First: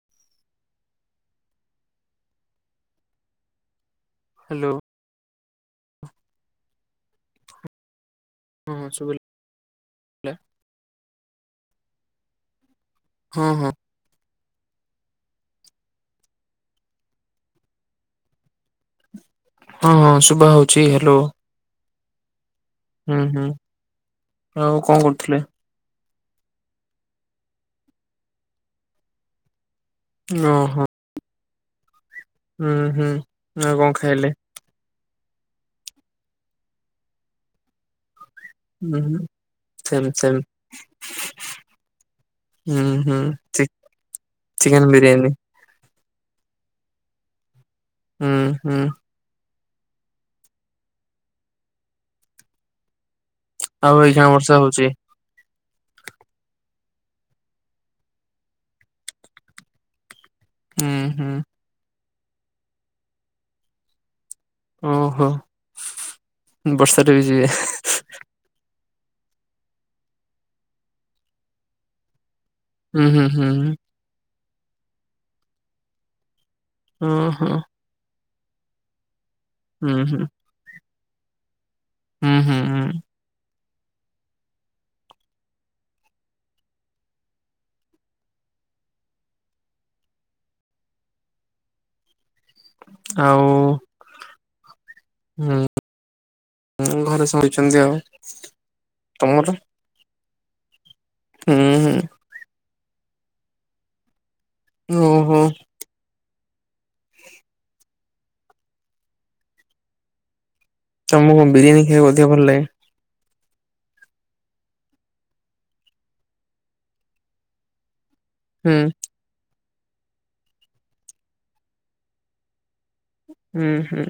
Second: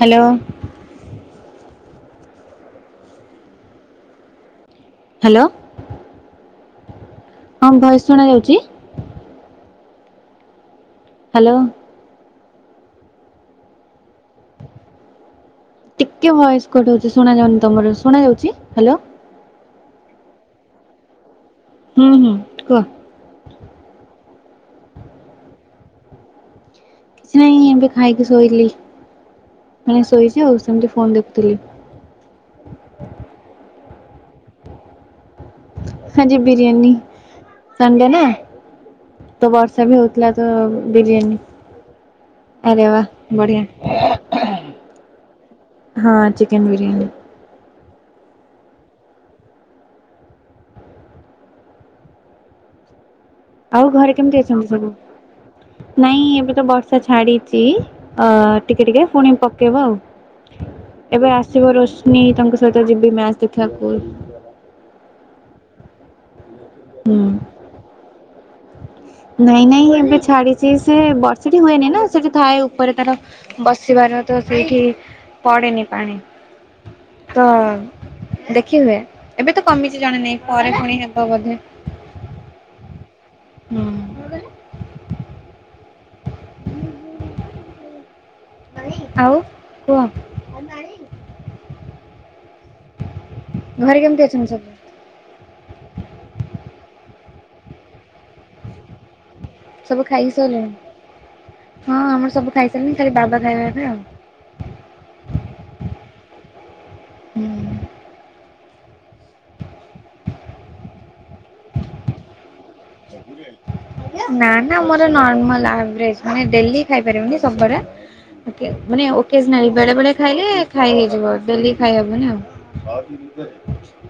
Hello. Hello. Hello. ହଁ voice ଶୁଣା ଯାଉଛି? ହଁ ଶୁଭିଲା। ହ୍ୟାଲୋ। ହଁ ହଁ। ଟିକେ ଭଏସ କଟ ହଉଛି ଶୁଣା ଯାଉନି ତମର ଶୁଣା ଯାଉଛି ହ୍ୟାଲୋ? ହଁ ହଁ ଶୁଭା ହଉଛି ହ୍ୟାଲୋ। ହୁଁ ହୁଁ କୁହ? ହୁଁ ହୁଁ ଆଉ କଣ କରୁଥିଲେ? ନାଇଁ ଏମିତି ଖାଇକି ଶୋଇଲି ମାନେ ଶୋଇଛି ଆଉ ଓହୋ ସେମିତି ଫୋନ ଦେଖୁଥିଲି। ହୁଁ ହୁଁ ଆଉ କଣ ଖାଇଲେ? ଆଜି ବିରିୟାନି ସନଡେ ନା। ହୁଁ ହୁ। ତ ବର୍ଷା ବି ହଉଥିଲା ତ ବିରିୟାନୀ। ହୁଁ ଆରେ ବା ହୁଁ ବଢିଆ। ଚି ଚିକେନ ବିରିୟାନୀ ହଁ ଚିକେନ୍ ବିରିୟାନୀ ହୁଁ ହୁଁ ଆଉ ଘରେ ଏଇଖିଣା କେମିତି ବର୍ଷା ଅଛନ୍ତି ହଉଛି ସବୁ ନାଇଁ ଏବେ ତ ବର୍ଷା ଛାଡିଛି ଅ ଟିକେ ଟିକେ ପୁଣି ପକେଇବ ଆଉ ହୁଁ ଏବେ ହୁଁ ଆସିବ ରୋସ୍ନି ତାଙ୍କ ସହିତ ଯିବି ମ୍ୟାଚ୍ ଦେଖିବାକୁ ଓହୋ ବର୍ଷାରେ ବି ହୁଁ ଯିବେ ନାଇଁ ନାଇଁ ଏବେ ଛାଡିଛି ସେ ବର୍ଷଟି ହୁଏନି ନା ସେଠି ଥାଏ ଉପରେ ହୁଁ ତାର ହୁଁ ହୁଁ ହୁଁ ବସିବାର ତ ସେଇଠି ପଡ଼େନି ପାଣି ଓହୋ ତ ଦେଖି ହୁଏ ଏବେ ତ ହୁଁ କମିଛି ହୁଁ ଜଣା ନାଇଁ ପରେ ପୁଣି ହେବ ବୋଧେ ହୁଁ ହୁଁ ହୁଁ ହୁଁ ଆଉ କୁହ ଆଉ ନାହିଁ ଆଉ ଘରେ କେମିତି ଅଛନ୍ତି ସବୁ? ହଁ ଘରେ ଶୋଇଛନ୍ତି ଆଉ ତମର? ସବୁ ଖାଇକି ସୋଇଲେଣି? ହୁଁ ହୁଁ ହଁ ଆମର ସବୁ ଖାଇସାରିଲେଣି ଖାଲି ବାବା ଖାଇବେ ଏବେ ଆଉ ଓହୋ ହୁଁ ତମକୁ କଣ ବିରିୟାନୀ ଖାଇବା କୁ ଅଧିକ ଭଲ ଲାଗେ [unintelligible] ନା ନା ମୋର ନର୍ମାଲ ଆଭ୍ରେଜ ଡେଲି ଖାଇପାରିବିନି ସବୁବାରେ ହୁଁ ମାନେ ଓକେଜନାଲି ବେଳେ ବେଳେ ଖାଇଲେ ଖାଇହେଇଯିବ ଡେଲି ଖାଇହବନି ଆଉ ହୁଁ ହୁଁ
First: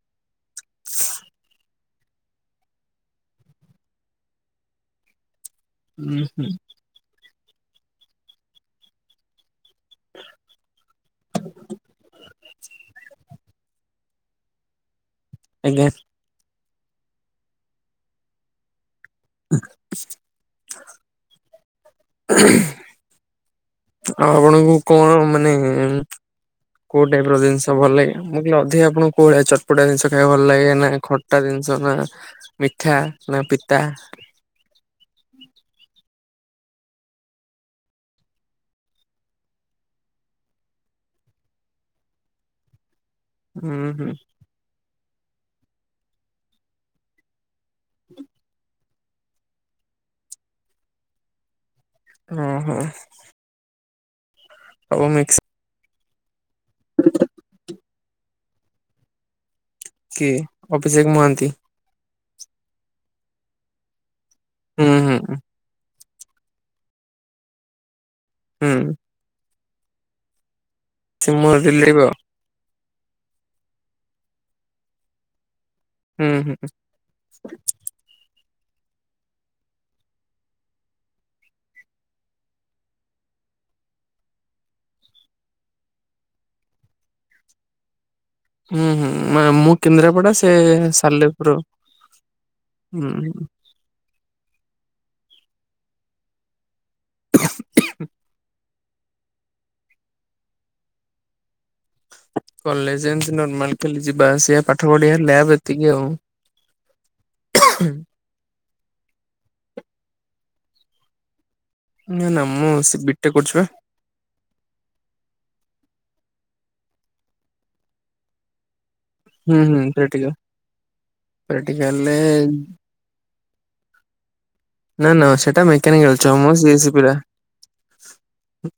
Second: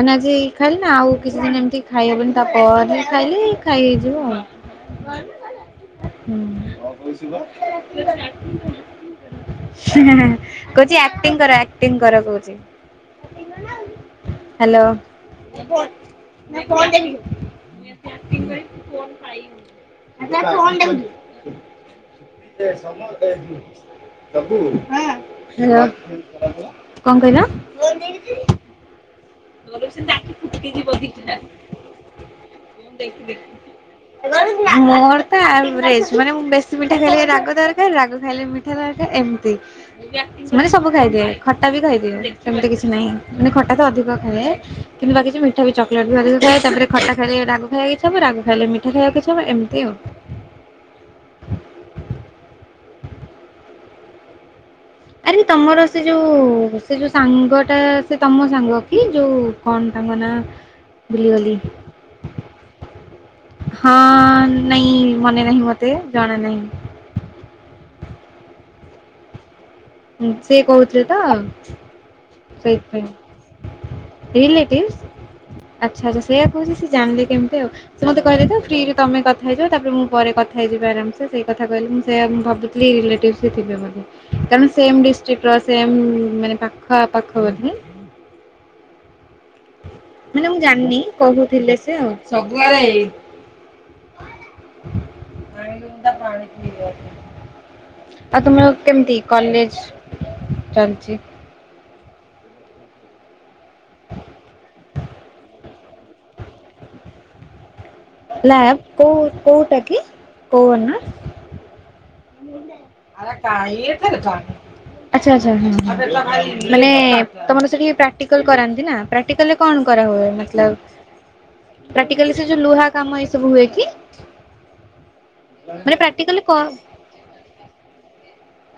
ମାନେ ଆଜି ଖାଇଲି ନା ଆଉ କିଛି ଦିନି ଏମତି ଖାଇହବନି ତାପରେ ଖାଇଲି ଖାଇ ହେଇଯିବ ଆଉ ହୁଁ କଣ କୋଉଥିଲ? ହଁହେହେ କହୁଛି ଆକ୍ଟିଂ କର ଆକ୍ଟିଂ କର କହୁଛି ହାଲୋ ଆଜ୍ଞା [unintelligible] [unintelligible] [unintelligible] ଆଉ ଆପଣଙ୍କୁ କଣ ମାନେ କୋଉ କଣ ଟାଇପ୍ ର କହିଲ? ଜିନିଷ ଭଲ ଲାଗେ? ମୁଁ କହିଲି ଅଧିକ ଆପଣଙ୍କୁ କୋଉଭଳିଆ ଚଟ୍ ପଟା ଜିନିଷ ଖାଇବା ଭଲ ଲାଗେ ନା ଖଟା ଜିନିଷ ନା ମିଠା ନା ପିତା [unintelligible] ମୋର ତ ଆଭ୍ରେଜ ମାନେ ମୁଁ ବେଶୀ ମିଠା ଖାଇଲେ ରାଗ ଦରକାର ରାଗ ଖାଇଲେ ମି ଠା ଦରକାର ଏମିତି ମାନେ ସବୁ ଖାଇଦିଏ ଖଟା ବି ଖାଇଦିଏ ସେମିତି କିଛି ନାହିଁ ମାନେ ଖଟା ହୁଁ ତ ଅଧିକ ହୁଁ ଖାଏ କିନ୍ତୁ ବାକିଯୋଉ ମିଠା ବି ଚକଲେଟ୍ ବି ଅଧିକ ଖାଏ ତାପରେ ଖଟା ଖାଇଲେ ରାଗ ଏ ଥିବ ରାଗ ଖାଇଲେ ମିଠା ଖାଇବାକୁ ଇଛାହେବ ଏମିତି ଆଉ ଓଁ ହୋ ସବୁ ମିକ୍ସ୍ ଆରେ ତମର ସେ ଯୋଉ ସେ ଯୋଉ ସାଙ୍ଗ ଟା ସେ ତମ ସାଙ୍ଗ କି ଯୋଉ କଣ ତାଙ୍କ ନା କିଏ ଅଭିଷେକ ମହାନ୍ତି ଭୁଲିଗଲି ହଁ ହୁଁ ନାଇଁ ହୁଁ ମନେ ନାହିଁ ମତେ ଜଣା ନାହିଁ ହୁଁ ହୁଁ ସେ କହୁଥିଲେ ତ ସେ ମୋ ରିଲେଟିଭ ସେଇତି ପାଇଁ। ଆଚ୍ଛା-ଆଚ୍ଛା ହୁଁ ସେଇଆ ହୁଁ କହୁଚି ସେ ଜାଣିଲେ କେମ୍ତି ଆଉ। ସେ ମୋତେ କହିଲେ ତ ଫ୍ରିରେ ତମେ କଥା ହେଇଯାଅ ତାପରେ ମୁଁ ପରେ କଥା ହେଇଯିବି ଆରାମ୍ ସେ ସେଇ କଥା କହିଲି ସେଇଆ ମୁଁ [unintelligible] [unintelligible] ରିଲେଟିଭସ୍ ରେ ଥିବେ ବୋଧେ [unintelligible] ସେମ୍ ଡିଷ୍ଟିକିର ସେମ୍ ମାନେ ପାଖାପାଖ ବୋଧେ? ହୁଁ-ହୁଁ ମ୍ୟାମ୍ ମୁଁ କେନ୍ଦ୍ରାପଡା ମାନେ ସେ ମୁଁ ଜାଣିନି ସାଲେପୁର କହୁଥିଲେ ସେ ଆଉ ସବୁଆଡେ ଏଇ ହୁଁ। [unintelligible] ଆଉ ତମର କେମ୍ତି କଲେଜ୍ ଚାଲିଚି? କଲେଜ୍ ଏମ୍ତି ନର୍ମାଲ୍ [unintelligible] ଯିବା ଆସିବା ପାଠ ପଢିବା ଲ୍ୟାବ୍ ଏତିକି ଆଉ। ହ ହଁ ନା କୋଉ କୋଉଟା କି [unintelligible] ନା-ନା ମୁଁ ସେ ବିଟେକ୍ କରୁଚିବା। [unintelligible] ଆଚ୍ଛା-ଆଚ୍ଛା ହଁ-ହଁ ମାନେ ତମର ସେଠି ପ୍ରାକ୍ଟିକାଲ୍ କରାନ୍ତି ନା? ପ୍ରାକ୍ଟିକାଲ୍ ହୁଁ ହୁଁ କଣ କରା ହୁଏ ପ୍ରାକ୍ଟିକାଲ ମତଲବ୍ ପ୍ରାକ୍ଟିକାଲ୍ ରେ ସେ ଯୋଉ ପ୍ରାକ୍ଟିକାଲରେ ଲୁହା କାମ ଏଇ ସବୁ ହୁଏ କି? ନା-ନା ସେଟା ମାନେ ମେକାନିକାଲ୍ ପ୍ରାକ୍ଟିକାଲି [unintelligible] କ ମୁଁ ସିଏସି ପିଲା।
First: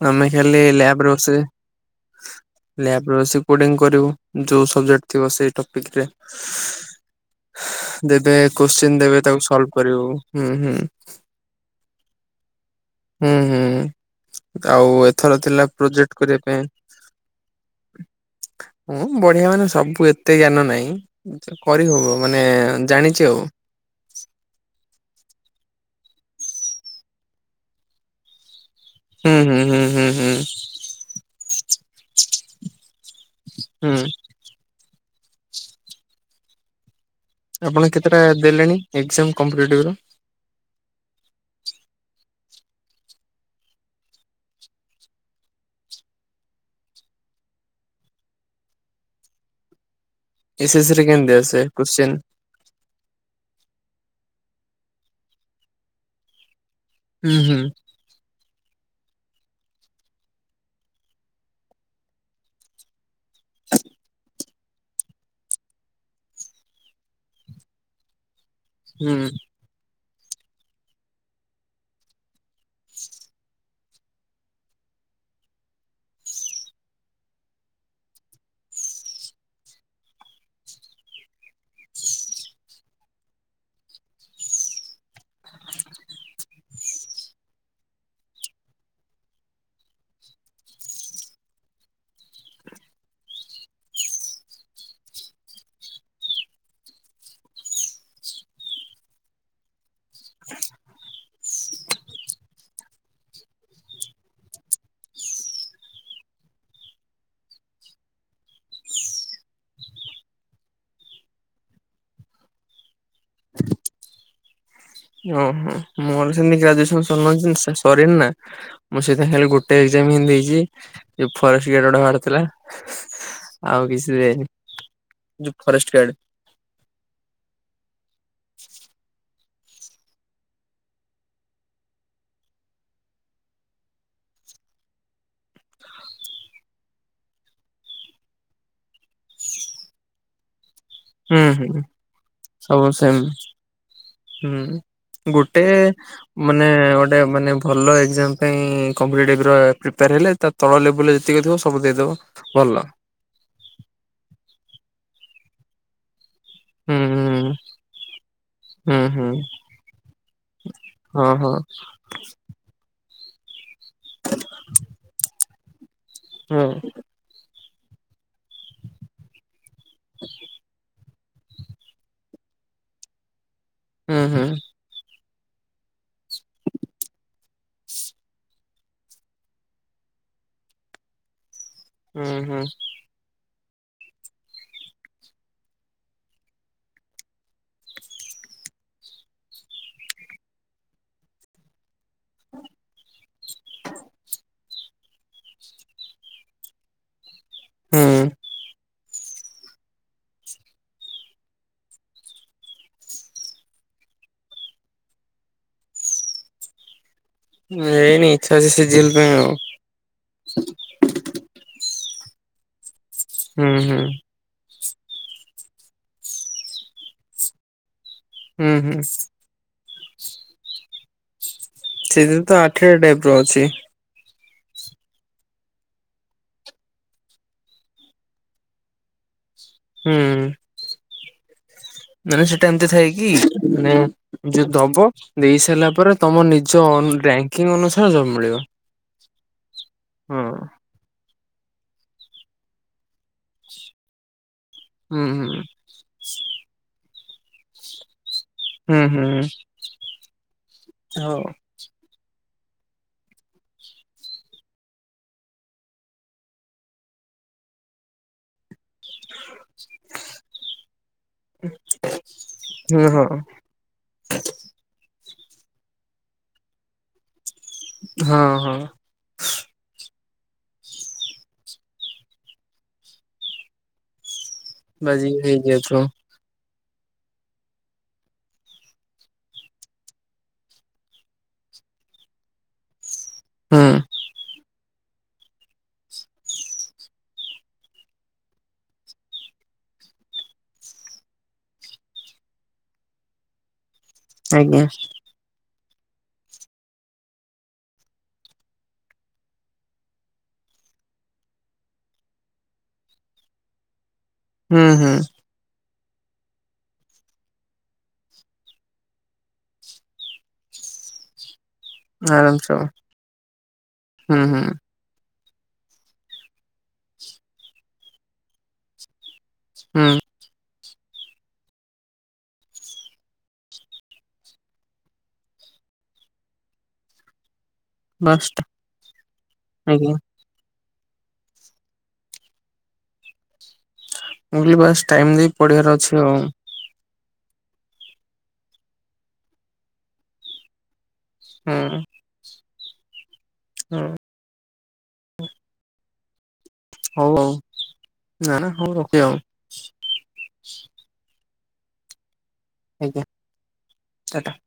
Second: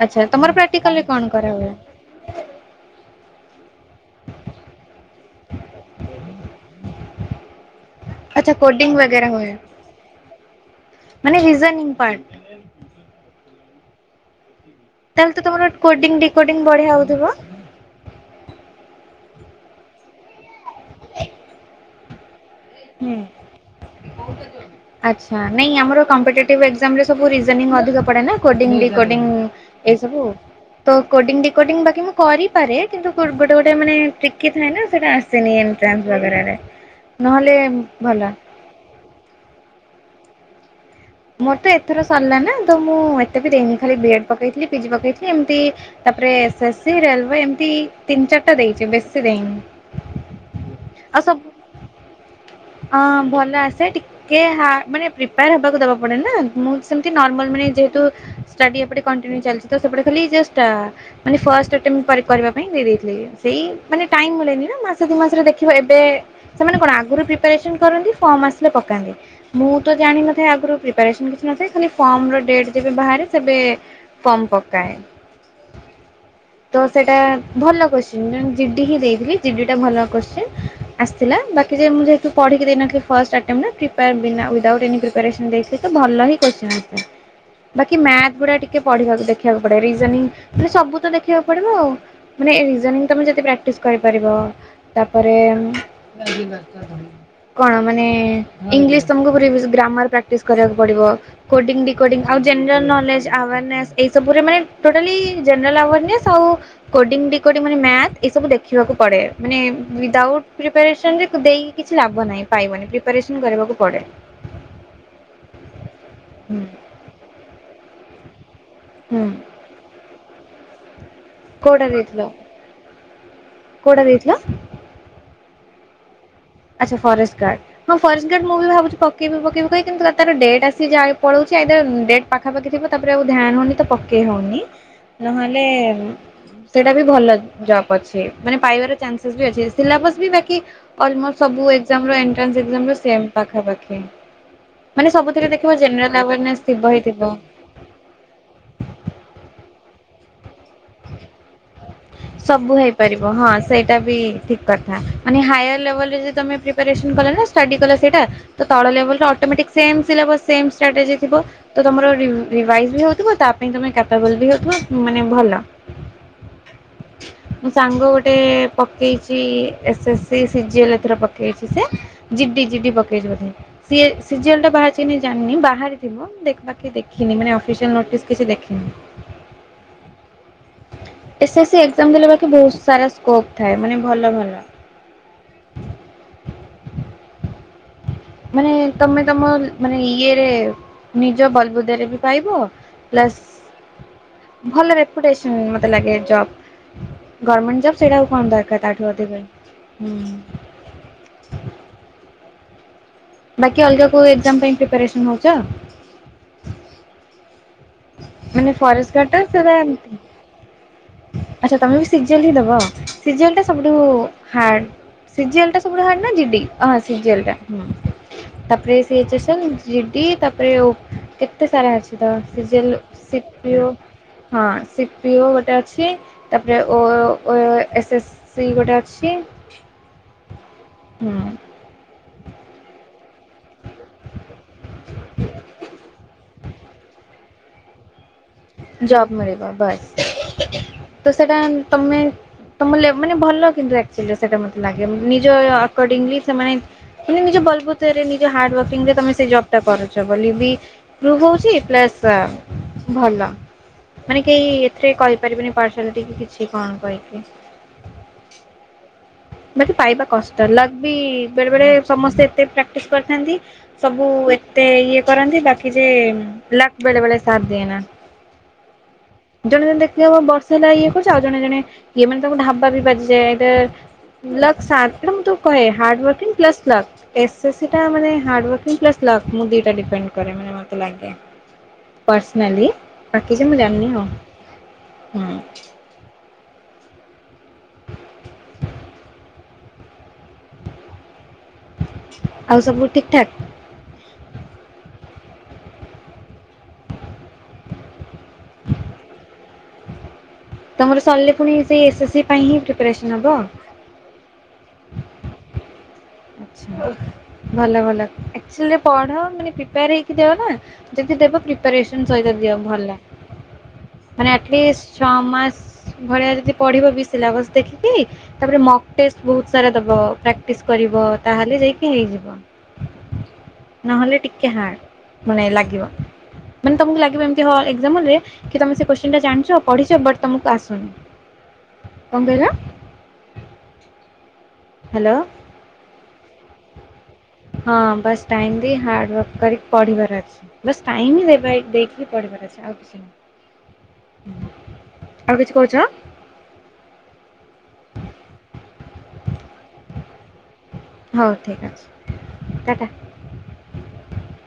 ଆଚ୍ଛା ଆମେ ତମର ଖାଲି ପ୍ରାକ୍ଟିକାଲରେ ଲ୍ୟାବ୍ ରେ କଣ ବସେ। କରାହୁଏ ଲ୍ୟାବ୍ ରେ ବସି ପୋଡ଼ିଂ କରିବୁ ଯୋଉ ସବଜେକ୍ଟ ଥିବ ସେଇ ଟପିକରେ। ଦେବେ ଆଚ୍ଛା କୋଡିଂ କୋତ୍ସିନି ଦେବେ ବଗେରା ତାକୁ ହୁଏ ସଲଭ୍ କରିବୁ ହୁଁ-ହୁଁ। ମାନେ ରିଜେନିଂ ପାର୍ଟ। ହୁଁ-ହୁଁ। ତାଉ ତାହେଲେ ତ ତମର କୋଡ଼ିଂ ଡିକୋଡିଂ ବଢିଆ ହଉଥିବ? [unintelligible] ବଢିଆ ମାନେ ସବୁ ଏତେ ଜ୍ଞାନ ନାହିଁ କରିହବ ମାନେ ହୁଁ ଜାଣିଚି ଆଉ। ଆଚ୍ଛା ନାଇଁ ଆମର କମ୍ପିଡେଟିବି ଏକ୍ଜାମ୍ ରେ ସବୁ ରିଜେନିଂ ଅଧିକ ପଡେ ନା କୋଡିଂ ଡିକୋଡିଂ ହୁଁ ହୁଁ ହୁଁ ଏ ହୁଁ ସବୁ। ହୁଁ ତ କୋଡିଂ ଡିିକୋଡିଂ ବାକି ମୁଁ କରିପାରେ କିନ୍ତୁ ଗୋଟେ-ଗୋଟେ ମାନେ ହୁଁ କି ଥାଏ ନା ସେଟା ଆସେନି ଏଣ୍ଟ୍ରାସ୍ ରେ ନହେଲେ ଆପଣ କେତେଟା ଭଲ ଦେଲେଣି ଏକ୍ଜାମ୍ କମ୍ପିଡେଟିଭର? ମୋର ତ ଏଥର ସରିଲା ନା ତ ମୁଁ ଏତେ ବି ଦେଇନି ଖାଲି ବି ଏଡ ପକେଇଥିଲି ପିଜି ପକେଇଥିଲି ଏମ୍ତି ତାପରେ ଏସ୍ ଏସ୍ ସି ରେଲୱ ଏମିତି ତିନି ଚାରିଟା ଦେଇଚି ବେଶୀ ଦେଇନି। ଏସ୍ ଏସ୍ ଆଉ କେମ୍ତି ସବୁ ଆସେ କୋଶ୍ଚିନ୍? ହଁ ଭଲ ଆସେ ଟିକେ ହା ମାନେ ପ୍ରିପେୟାର୍ ହବାକୁ ଦବା ପଡେ ନା ମୁଁ ସେମ୍ତି ହୁଁ ନର୍ମାଲ୍ ହୁଁ ମାନେ ଯେହେତୁ ଷ୍ଟଡି ଏଟେ [unintelligible] ଚାଲିଚି ତ ସେପଟେ ଖାଲି ଜଷ୍ଟ୍ ଆ ମାନେ ଫାଷ୍ଟ ଆଟେମେଣ୍ଟ କରେକ୍ଟ କରିବା ପାଇଁ ଦେଇ ଦେଇଥିଲି ସେଇ ମାନେ ଟାଇମ୍ ମିଳେନି ନା ମାସେ ଦି ମାସରେ ଦେଖିବ ଏବେ ସେମାନେ କଣ ଆଗରୁ ପ୍ରିପାରେସନ୍ କରନ୍ତି ଫର୍ମ ଆସିଲେ ପକାନ୍ତି। ହୁଁ। ମୁଁ ତ ଜାଣିନଥାଏ ଆଗରୁ ପ୍ରିପାରେସନ୍ କିଛି ନଥାଏ ଖାଲି ଫର୍ମର୍ ଡେଟ୍ ଯେବେ ବାହାରେ ସେବେ ଫମ୍ ପକାଏ। ତ ସେଇଟା ଭଲ କୋଶ୍ଚିନ୍ [unintelligible] ଜିଡି ହିଁ ଦେଇଥିଲି ଜିଡିଟା ଭଲ କୋଶ୍ଚିନ୍ ଆସିଥିଲା ବାକି ଯେ ମୁଁ ଯେ [unintelligible] ପଢ଼ିକି ଦେଇନଥିଲି ଫାଷ୍ଟଆଟେମ୍ ନା ପ୍ରିପାୟର୍ ବିନା [unintelligible] ଏନି ପ୍ରିପାରେସନ୍ ଦେଇଥିଲି ତ ଭଲ ହିଁ କୋଶ୍ଚିନି ଆସିଥିଲା। ବାକି ମ୍ୟାଥ୍ ଗୁଡା ଟିକେ ପଢିବାକୁ ଦେଖିବାକୁ ପଡେ ରିଜେନିଂ ମାନେ ସବୁ ତ ଦେଖିବାକୁ ପଡିବ ଆଉ। ମାନେ ଏଜନିଂ ତମେ ଯଦି ବ୍ରାଟିସ୍ କରିପାରିବ। ତାପରେ ଆମ୍ କଣ ମାନେ ଇଂଲିଶ୍ ତମକୁ ବ୍ରେବିସ୍ ଗ୍ରାମର୍ ପ୍ରାକ୍ଟିସ୍ କରିବାକୁ ପଡିବ। କୋଡ଼ିଙ୍ଗ୍ ଡିକୋଡ଼ିଙ୍ଗ୍ ଆଉ ଜେନେରାଲ୍ ନଲେଜ୍ ଆର୍ନେସ୍ ଏସବୁରେ ମାନେ ଟୋଟାଲି ଜେନେରାଲ୍ ଆୟାର୍ନେସ୍ ଆଉ କୋଡିଙ୍ଗ୍ ଡିକୋଡି ମାନେ ମ୍ୟାଥ୍ ଏ ସବୁ ଦେଖିବାକୁ ପଡେ ମାନେ ମିଦାଉଡ୍ ପ୍ରିପାରେସନ୍ ରେ କ ଦେଇ କିଛି ଲାଭ ନାହିଁ ପାଇବନି ପ୍ରିପାରେସନ୍ କରିବାକୁ ପଡେ। ଓହୋ ମୋର ସେମିତି ଗ୍ରାଜୁଏସନ୍ ସନଇସ୍ ସ ସରିନ୍ ନା ମୁ ସେଇଥି ହୁଁ ପାଇଁ ହେଲି ଗୋ ଟେ ଏକ୍ଜାମ୍ ହିଁ ଦେଇଛି। ଯଉ ଫାଷ୍ଟେ କୋଉଟା ଗେଡ ଟା ଦେଇଥିଲ ବାହାର୍ ଥିଲା ଆଉ କୋଉଟା କିଛି ଦେଇଥିଲ? ଦେଇନି। Forest guard. ଆଚ୍ଛା ଫରେଷ୍ଟ୍ ଗାର୍ଡ଼। ହଁ ଫରେଷ୍ଟ୍ ଗାଡ଼୍ ମୁଁ ବି ଭାବୁଛି ପକେଇବି ପକେଇ କହିକି କିନ୍ତୁ ରାତାର ଡେଟ୍ ଆସି ଯାଇ ପଳଉଛି ଏଇଦର୍ ଡେଟ୍ ପାଖାପାଖି ଥିବ ତାପରେ ଆଉ ଧ୍ୟ୍ୟନ୍ ହେଉନି ତ ପକେଇ ହଉନି ନହେଲେ ସେଇଟା ବି ଭଲ ଜବ୍ ଅଛି ମାନେ ପାଇବାର ଚାନ୍ସିସ୍ ବି ଅଛି ସିଲାବସ୍ ବି ବାକି ଅଲ୍ ହଁ ହୁଁ ସବୁ ହୁଁ ଏକ୍ସାମ୍ ର ଏଣ୍ଟର୍ ସିପ୍ ସେମ୍ ପାଖାପାଖି। ମାନେ ହୁଁ ସବୁଥିରେ ଗୋଟେ ଦେଖିବ ଜେନେରାଲ ଆୱାରନେସ୍ ମାନେ ଥିବ ହିଁ ଗୋଟେ ଥିବ। ମାନେ ଭଲ ଏକ୍ଜାମ୍ ପାଇଁ କମ୍ପିଲିଟିଭ୍ ର ପ୍ରିପେୟାର୍ ହେଲେ ତ ତଳ ଲେବୁଲ୍ ରେ ଯେତିକି ଥିବ ସବୁ ଦେଇଦେବ ସବୁ ଭଲ। ହଁ ସେଇଟା ବି ଠିକ୍ କଥା ମାନେ ହାୟର୍ ଲେବଲ୍ ରେ ଯ ତମେ ହୁଁ ପ୍ରିପାରେସନ୍ ହୁଁ କଲ ନା ଷ୍ଟଡି କଲ ସେଇଟା? ତ ତଳ ହୁଁ ଲେବୁଲ୍ ରେ ହୁଁ automatic same syllabus same strategy ଥିବ। [unintelligible] ଭଲ ରି ରିଭାଇବ୍ ହଉଥିବ ତା ପାଇଁ ତମେ କାପାବଲ୍ ବି ହଉଥିବ ମାନେ ଭଲ। ହୁଁ [unintelligible] ମୁଁ ସାଙ୍ଗ ଗୋଟେ ପକେଇଚି ଆସେଶିସିଜିଏଲ୍ ଏଥର ପ ପକେଇଛି ଯେ ଜିଡି ଜିଡି ପକେଇଛି ବୋଧେ ସିଏ ହୁଁ ହୁଁ। ସିଜିଏଲ୍ ଟା ବାହାର୍ ଚି ନାଇ ଜାଣ୍ନି ବାହାରି ଥିବ ଦେଖ୍ ବାକି ଦେଖିନି ମାନେ ଅଫିସିଆଲ୍ ନୋଟିସ୍ କିଛି ଦେଖିନି। ଏସେସି ଏକ୍ଜାମ୍ ଦେଲେ ହୁଁ ବାକି ହୁଁ ବହୁତ୍ ସାରା ସ୍କୋପ୍ ଥାଏ ମାନେ ଭଲ ଭଲ। ମାନେ ତମେ ତମ ମାନେ ଇଏରେ ନିଜ ବଲ୍ ବୁଦାରେ ବି ପାଇବ। ପସ୍ ଭଲ ରେପୁଟେସନ୍ ମତେ ଲାଗେ ଜବ୍। ଗଡ୍ମେଣ୍ଟ୍ ଜବ୍ ହୁଁ ସେଇଟା ଆଉ କଣ ଦରକାର ତାଠୁ ଅଧିକ ହୁଁ ବାକି ଅଲ୍ଗା କୋଉ ଏକ୍ଜାମ୍ ପାଇଁ ପ୍ରିପାରେସନ୍ ହେଉଛ? ନାହେଇନି ଇଚ୍ଛା ଅଛି ମାନେ ଫରେଷ୍ଟ ସିଜିଲ୍ ପାଇଁ ଆଉ। [unintelligible] ଆଚ୍ଛା ତମେ ବି ସିଜିଏଲ୍ ହି ଦେବ ସିଜିଏଲ୍ ଟା ହୁଁ ସବୁଠୁ ହୁଁ ହାଡ୍ ସିଜିଏଲ୍ ଟା ସବୁଠୁ ହାଡ୍ ନା ଜିଡି ହଁ ସିଜିଏଲ୍ ଟା। ହୁଁ ତାପରେ ହୁଁ। ସେ ଜିସନ୍ ଜିଡି ତାପରେ ଓ କେ ଏତେ ସାରା ଅଛି ତ ସେଇଥିରେ ସିଜିଏଲ୍ ଆଠେଣା ଟାଇପ୍ ର ଅଛି ସିପିଓ ହଁ ସିପିଓ ଗୋଟେ ଅଛି। ତାପରେ ଓୟ ଓଏ ଓଏ ଏସେସି ଗୋଟେ ଅଛି। ହୁଁ। ହୁଁ। ମାନେ ସେଟା ଏମ୍ତି ଥାଏ କି ମାନେ ଯୋଉ ଦବ ଦେଇ ସାରିଲା ପରେ ତମ ନିଜ ଅ ରାଙ୍କିଙ୍ଗ୍ ଅନୁସାରେ ଜବ୍ ମିଳିବ। ଜବ ମଳିବ ବାଏ। ହଁ ତ ସେଇଟା ତମେ ତମ ମାନେ ଲେ ଭଲ କିନ୍ତୁ ଆକ୍ଚୁଲି ସେଇଟା ମତେ ଲାଗେ ହୁଁ ନିଜଅୟଆ ହୁଁ ଆକୋଡିଙ୍ଗଲି ସେମାନେ ମାନେ ନିଜ ବଲବୁତରେ ନିଜ ହୁଁ ହାର୍ଡୱର୍କିଂରେ ତମେ ହୁଁ ସେ ଜବଟା କରୁଚ ବୋଲି ବି ମୁଁ ହଉ କୋହୁଚି ପ୍ଲସ ଭଲ। ମାନେ କେହି ଏଥିରେ କହିପାରିବେନି ପାରସିଆଳିଟି କି କିଛି କଣ କହିବି। ହ। ବାକି ପାଇବା କଷ୍ଟ ଲକ୍ ବି ବେଳେ ବେଳେ ସମସ୍ତେ ଏତେ ହୁଁ ପ୍ରାଟିସ ହଁ କରିଥାନ୍ତି। ସବୁ ଏତେ ଇଏ କରନ୍ତି ବାକି ଯେ ଲକ୍ ବେଳେ ବେଳେ ସାଥ ଦିଏନା। ହଁ ହଁ ଜଣେ ଜଣେ ଦେଖିଥିବ ବର୍ଷେ ହେଲା ଇଏ କରିଚି ଆଉ ଜଣେ ଜଣେ ଇଏ ମାନେ ତାଙ୍କୁ ଢାବା ବି ବାଜିଯାଏ ଆଇଦର ଲକ୍ ସାଥ ବାଜି ଏଟା ମୁଁ ତୁମକୁ କହେ ହେଇଯାଇଥିବ hardworking plus luck. S S C ଟା ମାନେ ହାର୍ଡୱାର୍କିଂ ପ୍ଲସ ଲକ୍ ମୁଁ ଦିଇଟା ଡିପେଣ୍ଡ କରେ ମାନେ ମତେ ଲାଗେ। ପର୍ସନାଲି ବାକି ଯେ ମୁଁ ହୁଁ ଜାଣନି ଆଉ ହୁଁ। ଆଉ ସବୁ ଠିକ୍ ଠାକ୍? ଆଜ୍ଞା। ତମର ସରିଲେ ପୁଣି ସେଇ ଏସ୍ ଏସ୍ ସି ପାଇଁ ହିଁ ପ୍ରିପାରେସନ ହବ? ହୁଁ ହୁଁ। ଆଛା ଭଲ ଭଲ ଆକଚୋଲିରେ ପଢ ମାନେ ପ୍ରିପେୟାର ହେଇକି ଯାଅ ନା ଯଦି ଦେବ ପ୍ରିପାରେସନ୍ ସହିତ ଆରାମସେ ଦିଅ ହବ ଭଲ ହୁଁ ମାନେ ହୁଁ ଆଟଲିଷ୍ଟ ଛଅମାସ ଭଳିଆ ଯଦି ପଢ଼ିବ ବି ସିଲାବସ୍ ଦେଖିକି ତାପରେ ମ ଟେଷ୍ଟ ବୋହୁତ ସାରା ଦବ ହୁଁ ପ୍ରାକ୍ଟିସ କରିବ ତାହେଲେ ଯାଇକି ହେଇଯିବ। ନହେଲେ ଟିକେ ହାଡ ମାନେ ଲାଗିବ ମାନେ ତମକୁ ଲାଗିବ ଏମିତି ହଁ ଏ ଜାମ ହଲରେ ବାସ୍ ତମେ ସେ କୋସଚିନଟା ଜାଣିଚ ଆଜ୍ଞା ପଢିଚ ବଟ ତମକୁ ଆସୁନି କଣ କହିଲ? ମୁଁ କହିଲି ବାସ୍ ହ୍ୟାଲୋ ଟାଇମ ଦେଇ ପଢ଼ିବାର ଅଛି ଆଉ। ହଁ ବାସ୍ ଟାଇମ୍ ଦେଇ ହାର୍ଡ ୱାର୍କ କରିକି ପଢିବାର ଅଛି ବାସ ଟାଇମ ହିଁ ଦେବା ହୁଁ ଦେଇକି କି ପଢିବାର ଅଛି ଆଉ କିଛି ନାହିଁ। ହଁ। ଆଉ କିଛି କୋହୁଚ। ହୋଉ ହୋଉ ନା ନା ହୋଉ ରଖିବା ଆଉ। ହୋଉ ଠିକ୍ ଅଛି। ଟାଟା ଆଜ୍ଞା ଟାଟା।